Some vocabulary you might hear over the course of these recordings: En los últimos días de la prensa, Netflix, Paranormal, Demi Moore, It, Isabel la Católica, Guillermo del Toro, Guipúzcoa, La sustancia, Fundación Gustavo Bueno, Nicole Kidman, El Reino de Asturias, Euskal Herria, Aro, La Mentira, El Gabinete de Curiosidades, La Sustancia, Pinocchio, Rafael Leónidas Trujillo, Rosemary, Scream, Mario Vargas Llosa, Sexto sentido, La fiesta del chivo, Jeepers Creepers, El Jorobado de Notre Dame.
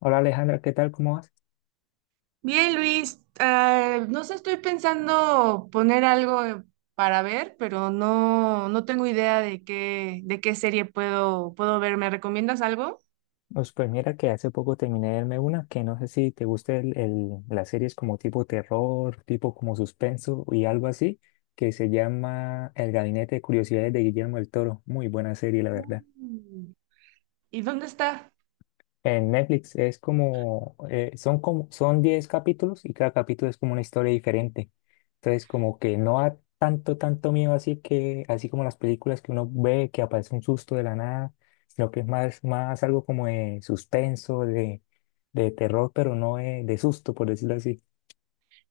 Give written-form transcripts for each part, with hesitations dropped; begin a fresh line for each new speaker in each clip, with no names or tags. Hola Alejandra, ¿qué tal? ¿Cómo vas?
Bien, Luis, no sé, estoy pensando poner algo para ver, pero no, no tengo idea de qué serie puedo ver. ¿Me recomiendas algo?
Pues mira que hace poco terminé de verme una que no sé si te gusta las series como tipo terror, tipo como suspenso y algo así, que se llama El Gabinete de Curiosidades de Guillermo del Toro. Muy buena serie, la verdad.
Mm. ¿Y dónde está?
En Netflix es como, son como, son 10 capítulos y cada capítulo es como una historia diferente. Entonces, como que no da tanto, tanto miedo, así que, así como las películas que uno ve que aparece un susto de la nada, sino que es más, más algo como de suspenso, de terror, pero no de susto, por decirlo así.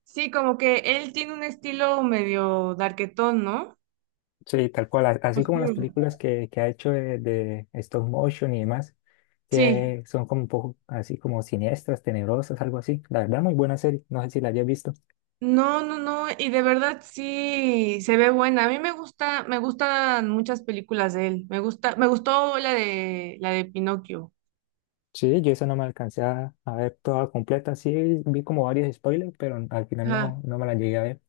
Sí, como que él tiene un estilo medio darketón, ¿no?
Sí, tal cual, así como las
Oscuro.
películas que ha hecho de stop motion y demás,
Sí.
que son como un poco así como siniestras, tenebrosas, algo así. La verdad, muy buena serie, no sé si la hayas visto.
No, no, no, y de verdad sí se ve buena. A mí me gusta, me gustan muchas películas de él. Me gusta, me gustó la de Pinocchio.
Sí, yo eso no me alcancé a ver toda completa. Sí, vi como varios spoilers, pero al final no me la llegué a ver.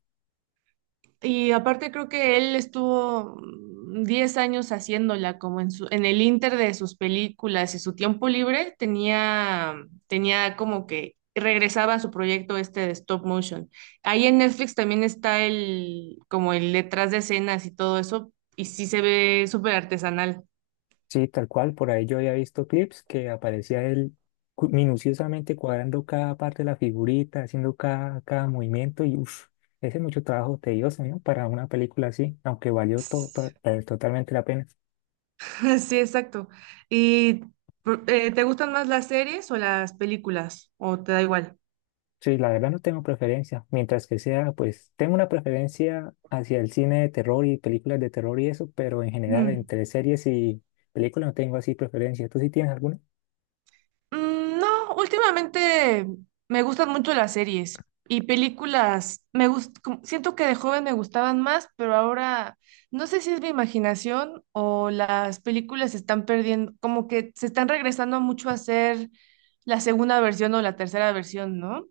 Y aparte creo que él estuvo 10 años haciéndola como en su, en el inter de sus películas y su tiempo libre tenía, tenía, como que regresaba a su proyecto este de stop motion. Ahí en Netflix también está el, como el detrás de escenas y todo eso, y sí se ve súper artesanal.
Sí, tal cual, por ahí yo había visto clips que aparecía él minuciosamente cuadrando cada parte de la figurita, haciendo cada movimiento y uff, ese es mucho trabajo tedioso, ¿no? Para una película así, aunque valió totalmente la pena.
Sí, exacto. ¿Y te gustan más las series o las películas? ¿O te da igual?
Sí, la verdad no tengo preferencia. Mientras que sea, pues tengo una preferencia hacia el cine de terror y películas de terror y eso, pero en general entre series y películas no tengo así preferencia. ¿Tú sí tienes alguna?
No, últimamente me gustan mucho las series y películas. Siento que de joven me gustaban más, pero ahora no sé si es mi imaginación o las películas se están perdiendo, como que se están regresando mucho a ser la segunda versión o la tercera versión, ¿no?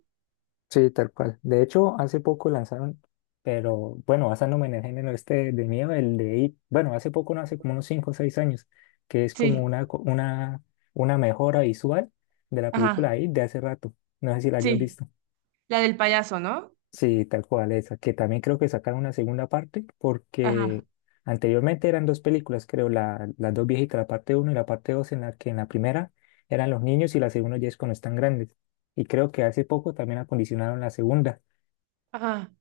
Sí, tal cual. De hecho, hace poco lanzaron. Pero bueno, basándome en el género este de miedo, el de It, bueno, hace poco, no hace como unos 5 o 6 años, que es como
Sí,
una mejora visual de la
ajá,
película It de hace rato. No sé si la hayas
sí,
visto.
la del payaso, ¿no?
Sí, tal cual esa, que también creo que sacaron una segunda parte
Ajá,
porque anteriormente eran dos películas, creo, las dos viejitas, la parte uno y la parte dos, en la que en la primera eran los niños y la segunda ya es cuando están grandes. Y creo que hace poco también acondicionaron la segunda,
ajá.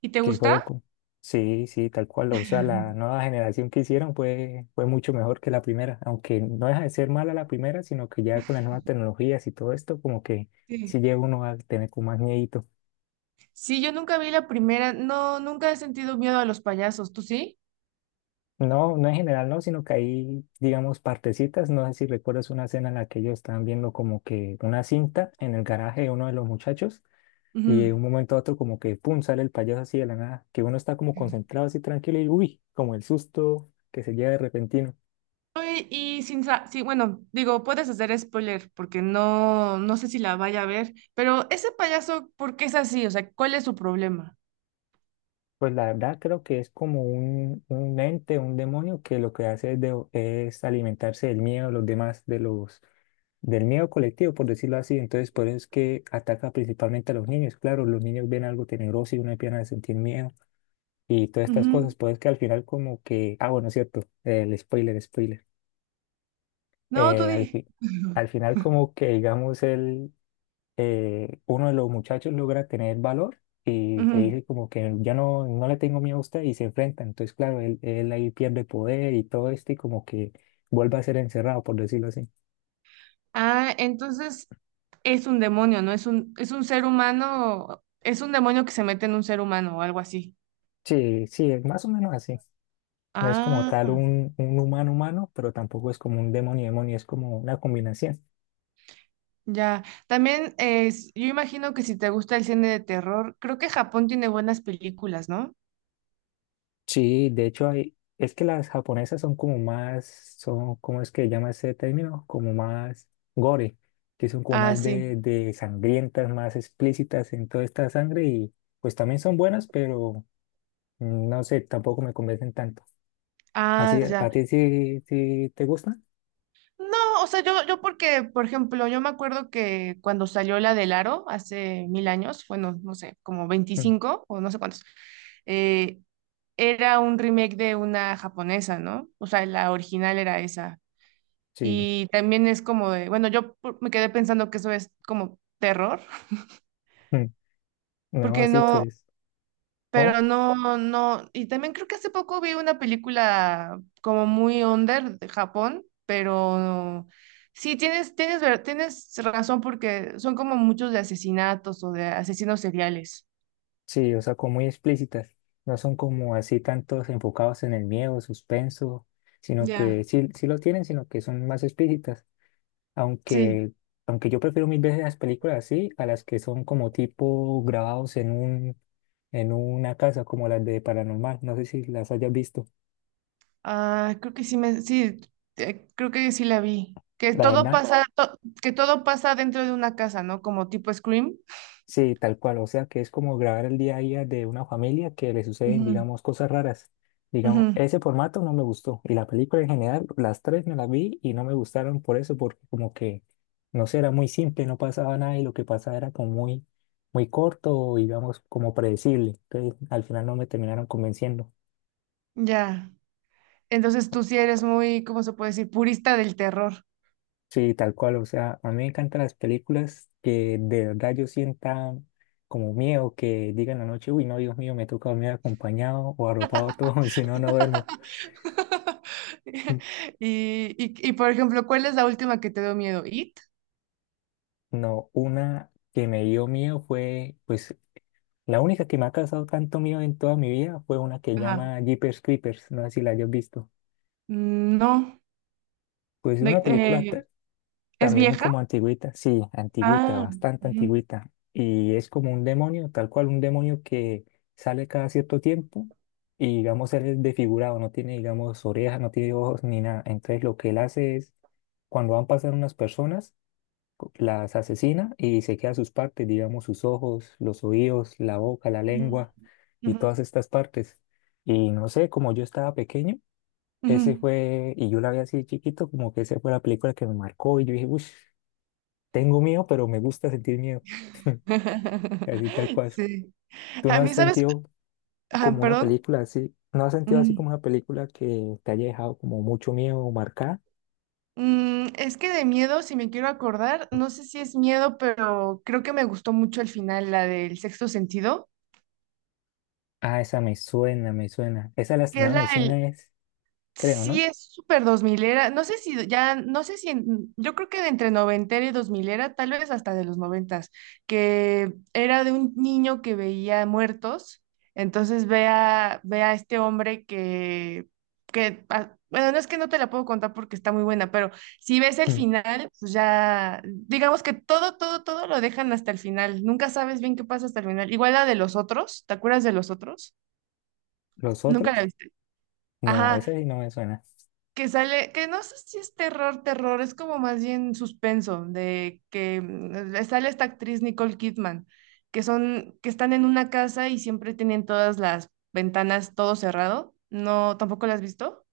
¿Y te
que fueron
gusta?
con. Sí, sí, tal cual, o sea, la nueva generación que hicieron fue mucho mejor que la primera, aunque no deja de ser mala la primera, sino que ya con las nuevas tecnologías y todo esto, como que sí
Sí.
llega uno a tener como más miedo.
Sí, yo nunca vi la primera, no, nunca he sentido miedo a los payasos, ¿tú sí?
No, no en general, no, sino que hay, digamos, partecitas. No sé si recuerdas una escena en la que ellos estaban viendo como que una cinta en el garaje de uno de los muchachos y de un
Ujú.
momento a otro, como que pum, sale el payaso así de la nada, que uno está como concentrado así tranquilo y, uy, como el susto que se lleva de repentino.
Oye, y sin, sa- sí, bueno, digo, puedes hacer spoiler porque no, no sé si la vaya a ver, pero ese payaso, ¿por qué es así? O sea, ¿cuál es su problema?
Pues la verdad creo que es como un ente, un demonio que lo que hace es, es alimentarse del miedo de los demás, del miedo colectivo, por decirlo así. Entonces, por eso es que ataca principalmente a los niños. Claro, los niños ven algo tenebroso y uno empieza a sentir miedo y todas estas
Ujú.
cosas. Pues que al final como que, ah, bueno, es cierto, el spoiler, spoiler.
No, tú
Eh, al
di.
fi- Al final como que, digamos, él uno de los muchachos logra tener valor y
Ujú.
le
Mm.
dice como que ya no le tengo miedo a usted y se enfrenta. Entonces, claro, él ahí pierde poder y todo esto y como que vuelve a ser encerrado, por decirlo así.
Ah, entonces es un demonio, ¿no? Es un ser humano, es un demonio que se mete en un ser humano o algo así.
Sí, sí, es más o menos así. No es como tal
Ah.
un humano humano, pero tampoco es como un demonio demonio, es como una combinación.
Ya, también es, yo imagino que si te gusta el cine de terror, creo que Japón tiene buenas películas, ¿no?
Sí, de hecho hay, es que las japonesas son como más, son, ¿cómo es que se llama ese término? Como más gore, que son como
Ah,
más de,
sí.
de sangrientas, más explícitas en toda esta sangre y pues también son buenas, pero no sé, tampoco me convencen tanto. Así,
Ah,
¿a
ya.
ti sí, sí te gustan?
No, o sea, yo porque, por ejemplo, yo me acuerdo que cuando salió la del Aro hace mil años, bueno, no sé, como
Mm,
25 o no sé cuántos, eh, era un remake de una japonesa, ¿no? O sea, la original era esa.
sí,
Y también es como de, bueno, me quedé pensando que eso es como terror,
mm, no,
porque
así
no,
pues, ¿cómo?
pero no, no, y también creo que hace poco vi una película como muy under de Japón, pero sí, tienes razón porque son como muchos de asesinatos o de asesinos seriales.
Sí, o sea, como muy explícitas, no son como así tantos enfocados en el miedo, suspenso, sino
Ya.
que sí, sí lo tienen, sino que son más explícitas.
Sí,
Aunque, aunque yo prefiero mil veces las películas así a las que son como tipo grabados en en una casa como las de Paranormal. No sé si las hayas visto.
ah, creo que sí la vi. Que
La
todo
verdad.
pasa, to- que todo pasa dentro de una casa, ¿no? Como tipo Scream.
Sí, tal cual, o sea que es como grabar el día a día de una familia que le suceden,
Ujú.
digamos, cosas raras. Digamos,
Ujú,
ese formato no me gustó y la película en general, las tres me las vi y no me gustaron por eso, porque como que, no sé, era muy simple, no pasaba nada y lo que pasaba era como muy, muy corto, digamos, como predecible. Entonces, al final no me terminaron convenciendo.
ya. Entonces tú sí eres muy, ¿cómo se puede decir? Purista del terror.
Sí, tal cual, o sea, a mí me encantan las películas que de verdad yo sienta como miedo, que digan la noche, uy, no, Dios mío, me toca dormir acompañado o arropado todo, si no, no duermo.
Y, por ejemplo, ¿cuál es la última que te dio miedo? ¿It?
No, una que me dio miedo fue, pues, la única que me ha causado tanto miedo en toda mi vida fue una que
Ajá.
llama Jeepers Creepers, no sé si la hayas visto.
No.
Pues
De-
una película.
Eh, eh, ¿Es
También
vieja?
como antigüita, sí, antigüita,
Ah.
bastante
Ujú,
antigüita. Y es como un demonio, tal cual un demonio que sale cada cierto tiempo y digamos él es desfigurado, no tiene digamos orejas, no tiene ojos ni nada. Entonces lo que él hace es, cuando van pasando unas personas, las asesina y se queda sus partes, digamos sus ojos, los oídos, la boca, la
ujú,
lengua y
ujú,
todas estas partes. Y no sé, como yo estaba pequeño, ese
ujú.
fue, y yo la vi así de chiquito, como que esa fue la película que me marcó y yo dije, uff. Tengo miedo, pero me gusta sentir miedo, así tal cual.
Sí.
¿Tú no
A
has
mí, ¿sabes?
sentido
Ah,
como una
perdón.
película así, no has sentido así
Ujú.
como una película que te haya dejado como mucho miedo o marcada?
Es que de miedo, si me quiero acordar, no sé si es miedo, pero creo que me gustó mucho el final, la del sexto sentido,
Ah, esa me suena, me suena. Esa la
que es
estrenaron
la
en
del,
cines, creo,
sí,
¿no?
es súper dos milera. No sé si ya, no sé si, en- Yo creo que de entre noventera y dos milera, tal vez hasta de los noventas, que era de un niño que veía muertos. Entonces ve a, ve a, este hombre que, que, bueno, no es que no te la puedo contar porque está muy buena, pero si ves el
Mm.
final, pues ya, digamos que todo, todo, todo lo dejan hasta el final. Nunca sabes bien qué pasa hasta el final. Igual la de los otros, ¿te acuerdas de los otros?
¿Los
Nunca la
otros?
viste.
No,
Ajá
esa sí no me suena.
que sale, que no sé si es terror, terror, es como más bien suspenso, de que sale esta actriz Nicole Kidman, que son, que están en una casa y siempre tienen todas las ventanas todo cerrado. No, ¿tampoco la has visto?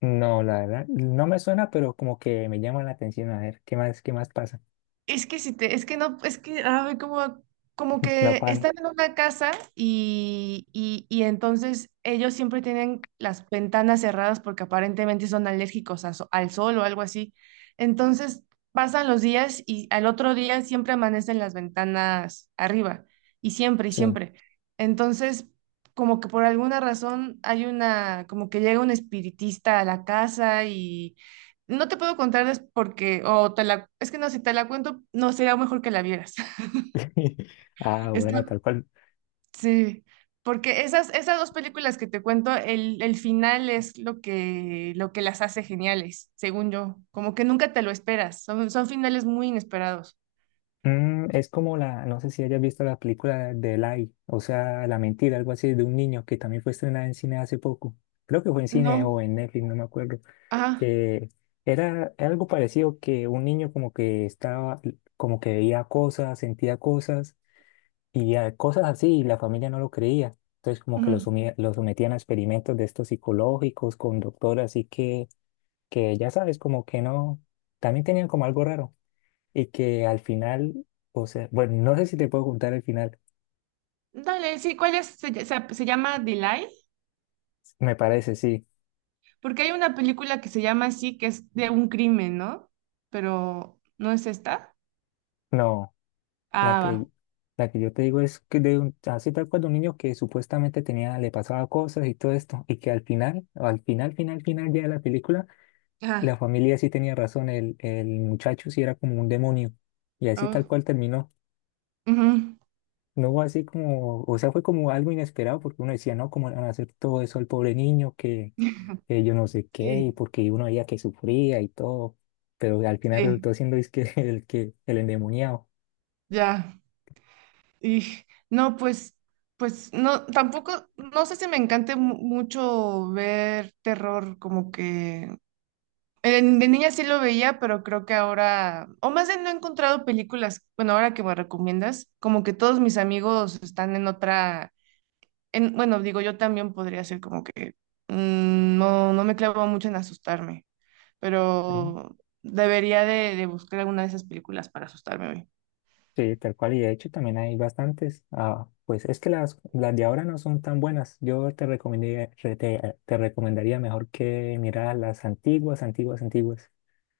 No, la verdad, no me suena, pero como que me llama la atención a ver qué más pasa.
Es que si te, es que no, es que, ay, como
No
que
paro.
están en una casa y, entonces ellos siempre tienen las ventanas cerradas porque aparentemente son alérgicos a so- al sol o algo así. Entonces pasan los días y al otro día siempre amanecen las ventanas arriba y siempre y
Sí.
siempre. Entonces, como que por alguna razón hay una, como que llega un espiritista a la casa y no te puedo contar porque, o te la, es que no, si te la cuento, no sería mejor que la vieras.
Ah,
Está,
bueno, tal cual.
sí, porque esas dos películas que te cuento, el final es lo que, las hace geniales, según yo. Como que nunca te lo esperas, son finales muy inesperados.
Es como no sé si hayas visto la película de Lie, o sea, La Mentira, algo así, de un niño que también fue estrenada en cine hace poco. Creo que fue en cine
No,
o en Netflix, no me acuerdo.
ajá.
Que era algo parecido, que un niño como que estaba, como que veía cosas, sentía cosas y cosas así, y la familia no lo creía. Entonces como que
Ujú.
lo sometían a experimentos de estos psicológicos con doctor, así que ya sabes, como que no, también tenían como algo raro y que al final, o sea, bueno, no sé si te puedo contar el final,
Dale, sí, ¿cuál es? Se llama Delay,
me parece, sí.
porque hay una película que se llama así, que es de un crimen, ¿no? Pero, ¿no es esta?
No, la
Ah,
que,
va.
la que yo te digo es que de un, así tal cual de un niño que supuestamente tenía, le pasaba cosas y todo esto, y que al final, final, final ya de la película,
Ajá.
la familia sí tenía razón, el muchacho sí era como un demonio, y así
Oh,
tal cual terminó.
ujú.
No, así como, o sea, fue como algo inesperado porque uno decía, no, ¿cómo le van a hacer todo eso al pobre niño que yo no sé qué? Y
Sí,
porque uno veía que sufría y todo, pero al final
sí,
resultó siendo es que el endemoniado.
ya. Y no, pues no, tampoco, no sé si me encante mucho ver terror, como que de niña sí lo veía, pero creo que ahora, o más bien no he encontrado películas, bueno, ahora que me recomiendas, como que todos mis amigos están en otra, en, bueno, digo, yo también podría ser como que no, no me clavo mucho en asustarme,
Sí,
pero debería de buscar alguna de esas películas para asustarme hoy.
sí, tal cual, y de hecho también hay bastantes. Ah, pues es que las de ahora no son tan buenas. Yo te recomendaría, te recomendaría mejor que mirar las antiguas, antiguas, antiguas.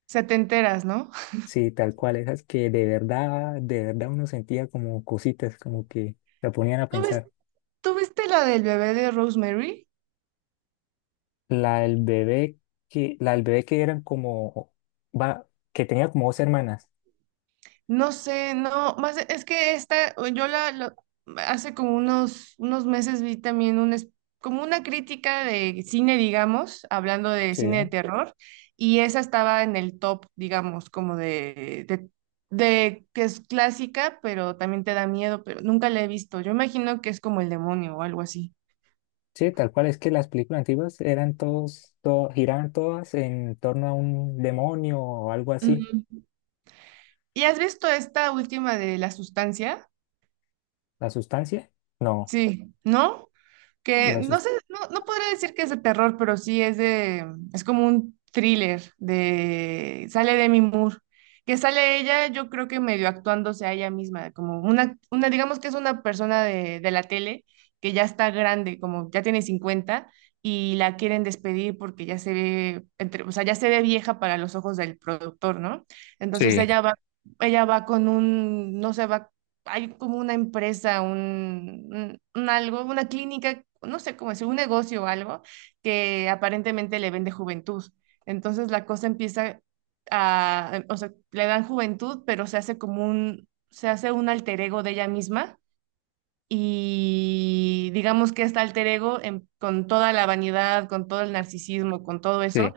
Se te enteras, ¿no?
Sí, tal cual, esas que de verdad uno sentía como cositas, como que la ponían a
¿Tú ves-
pensar.
tú viste la del bebé de Rosemary?
La del bebé la del bebé que eran como, va, que tenía como dos hermanas.
No sé, no, más es que esta, hace como unos meses vi también un, como una crítica de cine, digamos, hablando de
Sí,
cine de terror, y esa estaba en el top, digamos, como de que es clásica, pero también te da miedo, pero nunca la he visto. Yo imagino que es como el demonio o algo así.
sí, tal cual, es que las películas antiguas eran giraban todas en torno a un demonio o algo así.
Ujú. ¿Y has visto esta última de la sustancia?
¿La sustancia? No,
Sí, ¿no? Que
la
no
sus-
sé, no, no podría decir que es de terror, pero sí es de, es como un thriller de, sale Demi Moore, que sale ella, yo creo que medio actuándose a ella misma, como una, digamos que es una persona de la tele que ya está grande, como ya tiene 50 y la quieren despedir porque ya se ve, o sea, ya se ve vieja para los ojos del productor, ¿no? Entonces
Sí,
ella va con un, no sé, va hay como una empresa, un, un algo, una clínica, no sé cómo decir, un negocio o algo que aparentemente le vende juventud. Entonces la cosa empieza a, o sea, le dan juventud, pero se hace como un, se hace un alter ego de ella misma. Y digamos que este alter ego, con toda la vanidad, con todo el narcisismo, con todo
sí,
eso,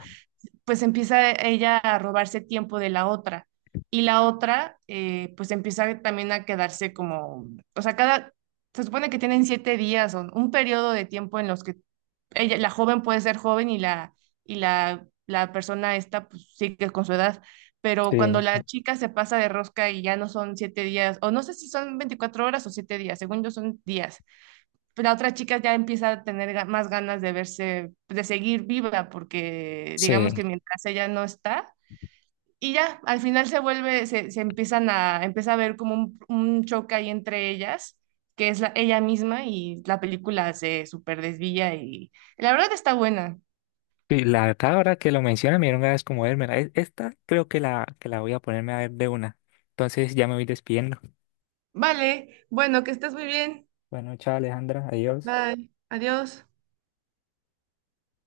pues empieza ella a robarse tiempo de la otra y la otra pues empieza también a quedarse como, o sea, cada, se supone que tienen 7 días o un periodo de tiempo en los que ella, la joven puede ser joven y la persona esta pues sigue con su edad, pero
sí,
cuando la chica se pasa de rosca y ya no son 7 días, o no sé si son 24 horas o 7 días, según yo son días, la otra chica ya empieza a tener más ganas de verse, de seguir viva, porque digamos
sí.
que mientras ella no está, y ya, al final se vuelve, se empiezan a, empieza a ver como un choque ahí entre ellas, que es la, ella misma, y la película se súper desvía y la verdad está buena.
Y la verdad, ahora que lo menciona, me dieron ganas como vérmela. Esta creo que que la voy a ponerme a ver de una. Entonces ya me voy despidiendo.
Vale, bueno, que estés muy bien.
Bueno, chao Alejandra, adiós.
Bye, adiós.